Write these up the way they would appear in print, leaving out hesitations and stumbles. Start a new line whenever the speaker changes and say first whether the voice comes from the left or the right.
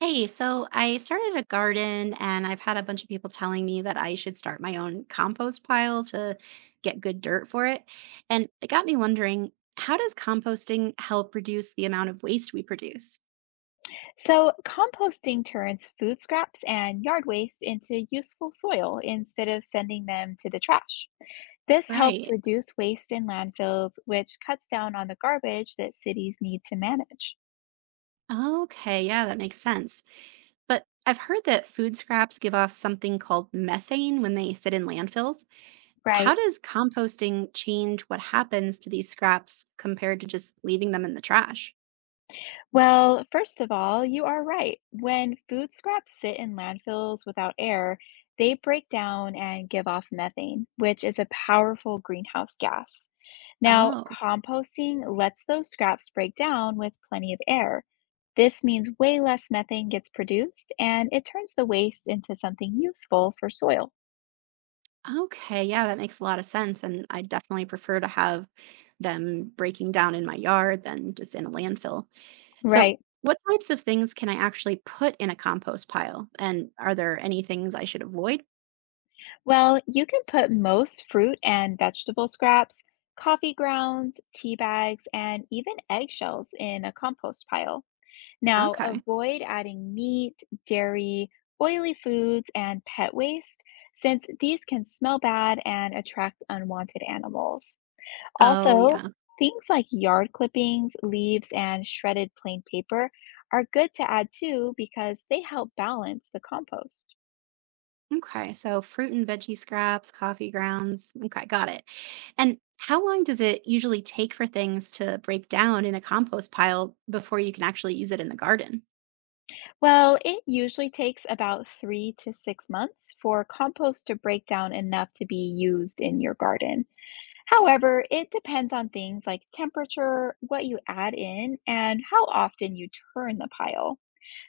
right: Hey, so I started a garden and I've had a bunch of people telling me that I should start my own compost pile to get good dirt for it. And it got me wondering, how does composting help reduce the amount of waste we produce?
left: So, composting turns food scraps and yard waste into useful soil instead of sending them to the trash. This helps
right: Right.
left: reduce waste in landfills, which cuts down on the garbage that cities need to manage.
right: Okay, yeah, that makes sense. But I've heard that food scraps give off something called methane when they sit in landfills. How
left: Right.
right: does composting change what happens to these scraps compared to just leaving them in the trash?
left: Well, first of all, you are right. When food scraps sit in landfills without air, they break down and give off methane, which is a powerful greenhouse gas. Now,
right: Oh.
left: composting lets those scraps break down with plenty of air. This means way less methane gets produced and it turns the waste into something useful for soil.
right: Okay, yeah, that makes a lot of sense. And I definitely prefer to have them breaking down in my yard than just in a landfill. So,
left: Right.
right: what types of things can I actually put in a compost pile? And are there any things I should avoid?
left: Well, you can put most fruit and vegetable scraps, coffee grounds, tea bags, and even eggshells in a compost pile. Now,
right: Okay.
left: avoid adding meat, dairy, oily foods, and pet waste since these can smell bad and attract unwanted animals.
right: Oh,
left: Also,
right: yeah.
left: things like yard clippings, leaves, and shredded plain paper are good to add too because they help balance the compost.
right: Okay. So, fruit and veggie scraps, coffee grounds. Okay, got it. And how long does it usually take for things to break down in a compost pile before you can actually use it in the garden?
left: Well, it usually takes about 3 to 6 months for compost to break down enough to be used in your garden. However, it depends on things like temperature, what you add in, and how often you turn the pile.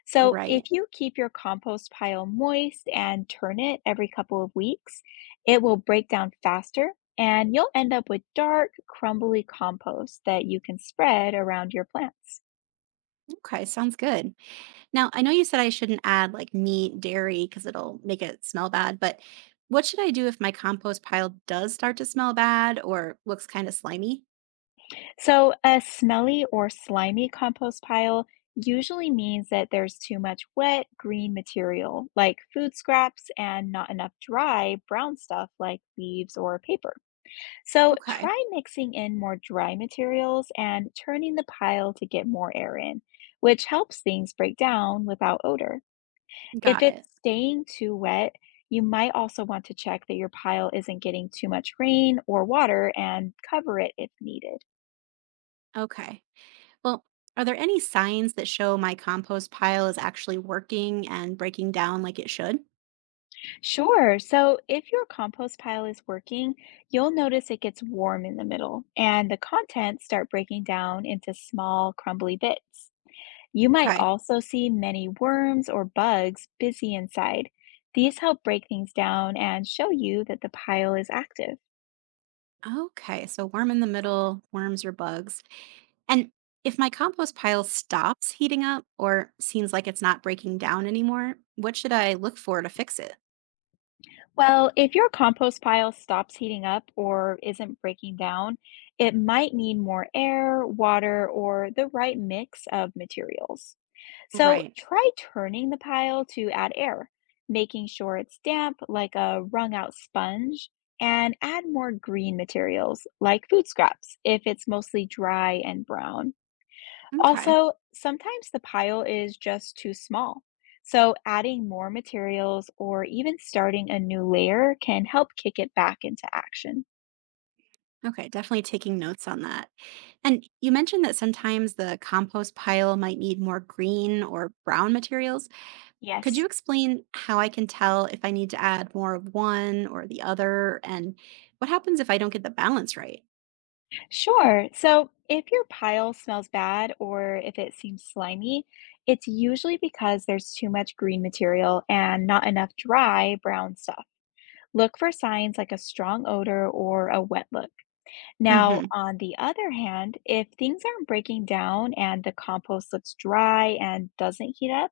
left: So,
right: Right.
left: if you keep your compost pile moist and turn it every couple of weeks, it will break down faster and you'll end up with dark, crumbly compost that you can spread around your plants.
right: Okay, sounds good. Now, I know you said I shouldn't add like meat, dairy, because it'll make it smell bad, but what should I do if my compost pile does start to smell bad or looks kind of slimy?
left: So, a smelly or slimy compost pile usually means that there's too much wet, green material like food scraps and not enough dry, brown stuff like leaves or paper. So
right: Okay,
left: try mixing in more dry materials and turning the pile to get more air in, which helps things break down without odor. If
right: got it.
left: it's staying too wet, you might also want to check that your pile isn't getting too much rain or water and cover it if needed.
right: Okay. Well, are there any signs that show my compost pile is actually working and breaking down like it should?
left: Sure, so if your compost pile is working, you'll notice it gets warm in the middle and the contents start breaking down into small, crumbly bits. You might
right: Okay.
left: also see many worms or bugs busy inside. These help break things down and show you that the pile is active.
right: Okay. So, worm in the middle, worms or bugs. And if my compost pile stops heating up or seems like it's not breaking down anymore, what should I look for to fix it?
left: Well, if your compost pile stops heating up or isn't breaking down, it might need more air, water, or the right mix of materials. So
right: Right.
left: try turning the pile to add air, making sure it's damp like a wrung out sponge, and add more green materials like food scraps if it's mostly dry and brown.
right: Okay.
left: Also, sometimes the pile is just too small. So adding more materials or even starting a new layer can help kick it back into action.
right: Okay. Definitely taking notes on that. And you mentioned that sometimes the compost pile might need more green or brown materials. Could you
left: Yes.
right: explain how I can tell if I need to add more of one or the other? And what happens if I don't get the balance right?
left: Sure. So if your pile smells bad or if it seems slimy, it's usually because there's too much green material and not enough dry brown stuff. Look for signs like a strong odor or a wet look. Now,
right: Hmm.
left: on the other hand, if things aren't breaking down and the compost looks dry and doesn't heat up,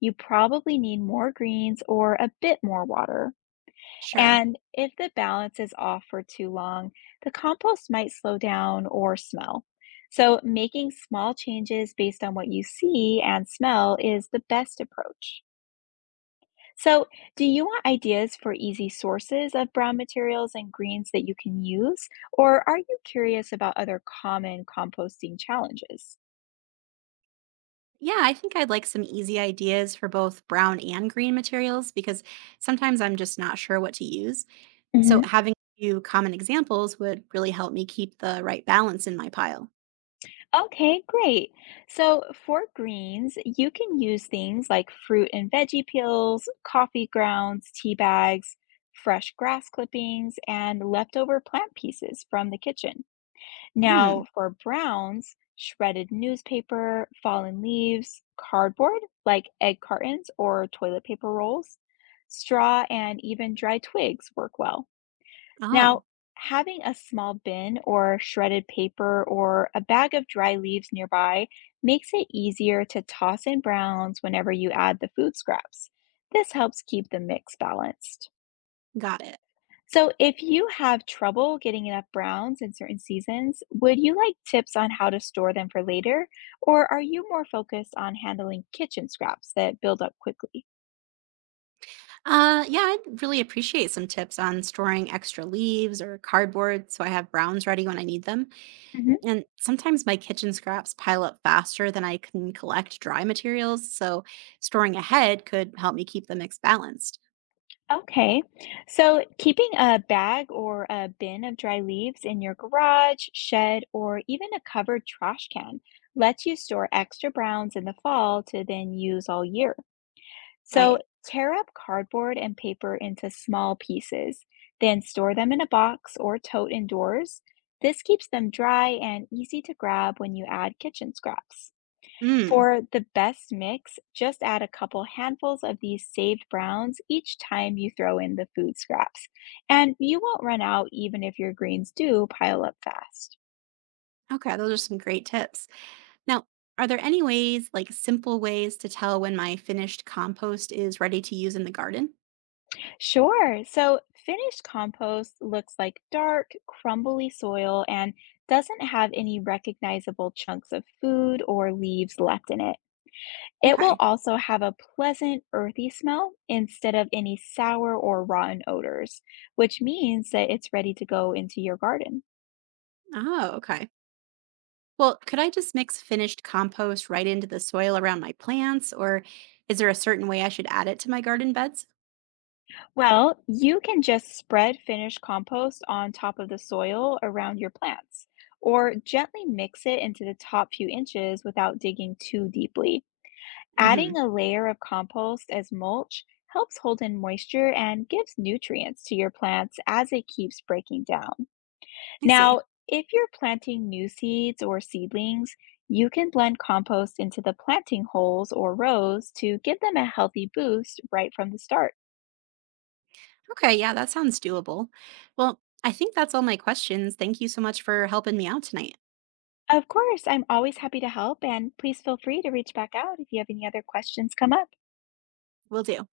left: you probably need more greens or a bit more water.
right: Sure.
left: And if the balance is off for too long, the compost might slow down or smell. So, making small changes based on what you see and smell is the best approach. So, do you want ideas for easy sources of brown materials and greens that you can use? Or are you curious about other common composting challenges?
right: Yeah, I think I'd like some easy ideas for both brown and green materials because sometimes I'm just not sure what to use. So,
left: Mhm.
right: having a few common examples would really help me keep the right balance in my pile.
left: Okay, great. So for greens, you can use things like fruit and veggie peels, coffee grounds, tea bags, fresh grass clippings, and leftover plant pieces from the kitchen.
right: Hmm.
left: Now for browns, shredded newspaper, fallen leaves, cardboard like egg cartons or toilet paper rolls, straw, and even dry twigs work well.
right: Oh.
left: Now, having a small bin or shredded paper or a bag of dry leaves nearby makes it easier to toss in browns whenever you add the food scraps. This helps keep the mix balanced.
right: Got it.
left: So, if you have trouble getting enough browns in certain seasons, would you like tips on how to store them for later? Or are you more focused on handling kitchen scraps that build up quickly?
right: Yeah, I'd really appreciate some tips on storing extra leaves or cardboard so I have browns ready when I need them. And sometimes my kitchen scraps pile up faster than I can collect dry materials, so storing ahead could help me keep the mix balanced.
left: Okay. So keeping a bag or a bin of dry leaves in your garage, shed, or even a covered trash can lets you store extra browns in the fall to then use all year. So
right: Right.
left: tear up cardboard and paper into small pieces, then store them in a box or tote indoors. This keeps them dry and easy to grab when you add kitchen scraps.
right: Mm,
left: For the best mix, just add a couple handfuls of these saved browns each time you throw in the food scraps, and you won't run out even if your greens do pile up fast.
right: okay, those are some great tips. Now, are there any ways, like simple ways, to tell when my finished compost is ready to use in the garden?
left: Sure, so finished compost looks like dark, crumbly soil and doesn't have any recognizable chunks of food or leaves left in it. It will
right: Okay.
left: also have a pleasant, earthy smell instead of any sour or rotten odors, which means that it's ready to go into your garden.
right: Oh, okay. Well, could I just mix finished compost right into the soil around my plants, or is there a certain way I should add it to my garden beds?
left: Well, you can just spread finished compost on top of the soil around your plants, or gently mix it into the top few inches without digging too deeply. Adding
right: Hmm.
left: a layer of compost as mulch helps hold in moisture and gives nutrients to your plants as it keeps breaking down.
right: I see.
left: Now, if you're planting new seeds or seedlings, you can blend compost into the planting holes or rows to give them a healthy boost right from the start.
right: Okay, yeah, that sounds doable. Well, I think that's all my questions. Thank you so much for helping me out tonight.
left: Of course, I'm always happy to help, and please feel free to reach back out if you have any other questions come up.
right: Will do.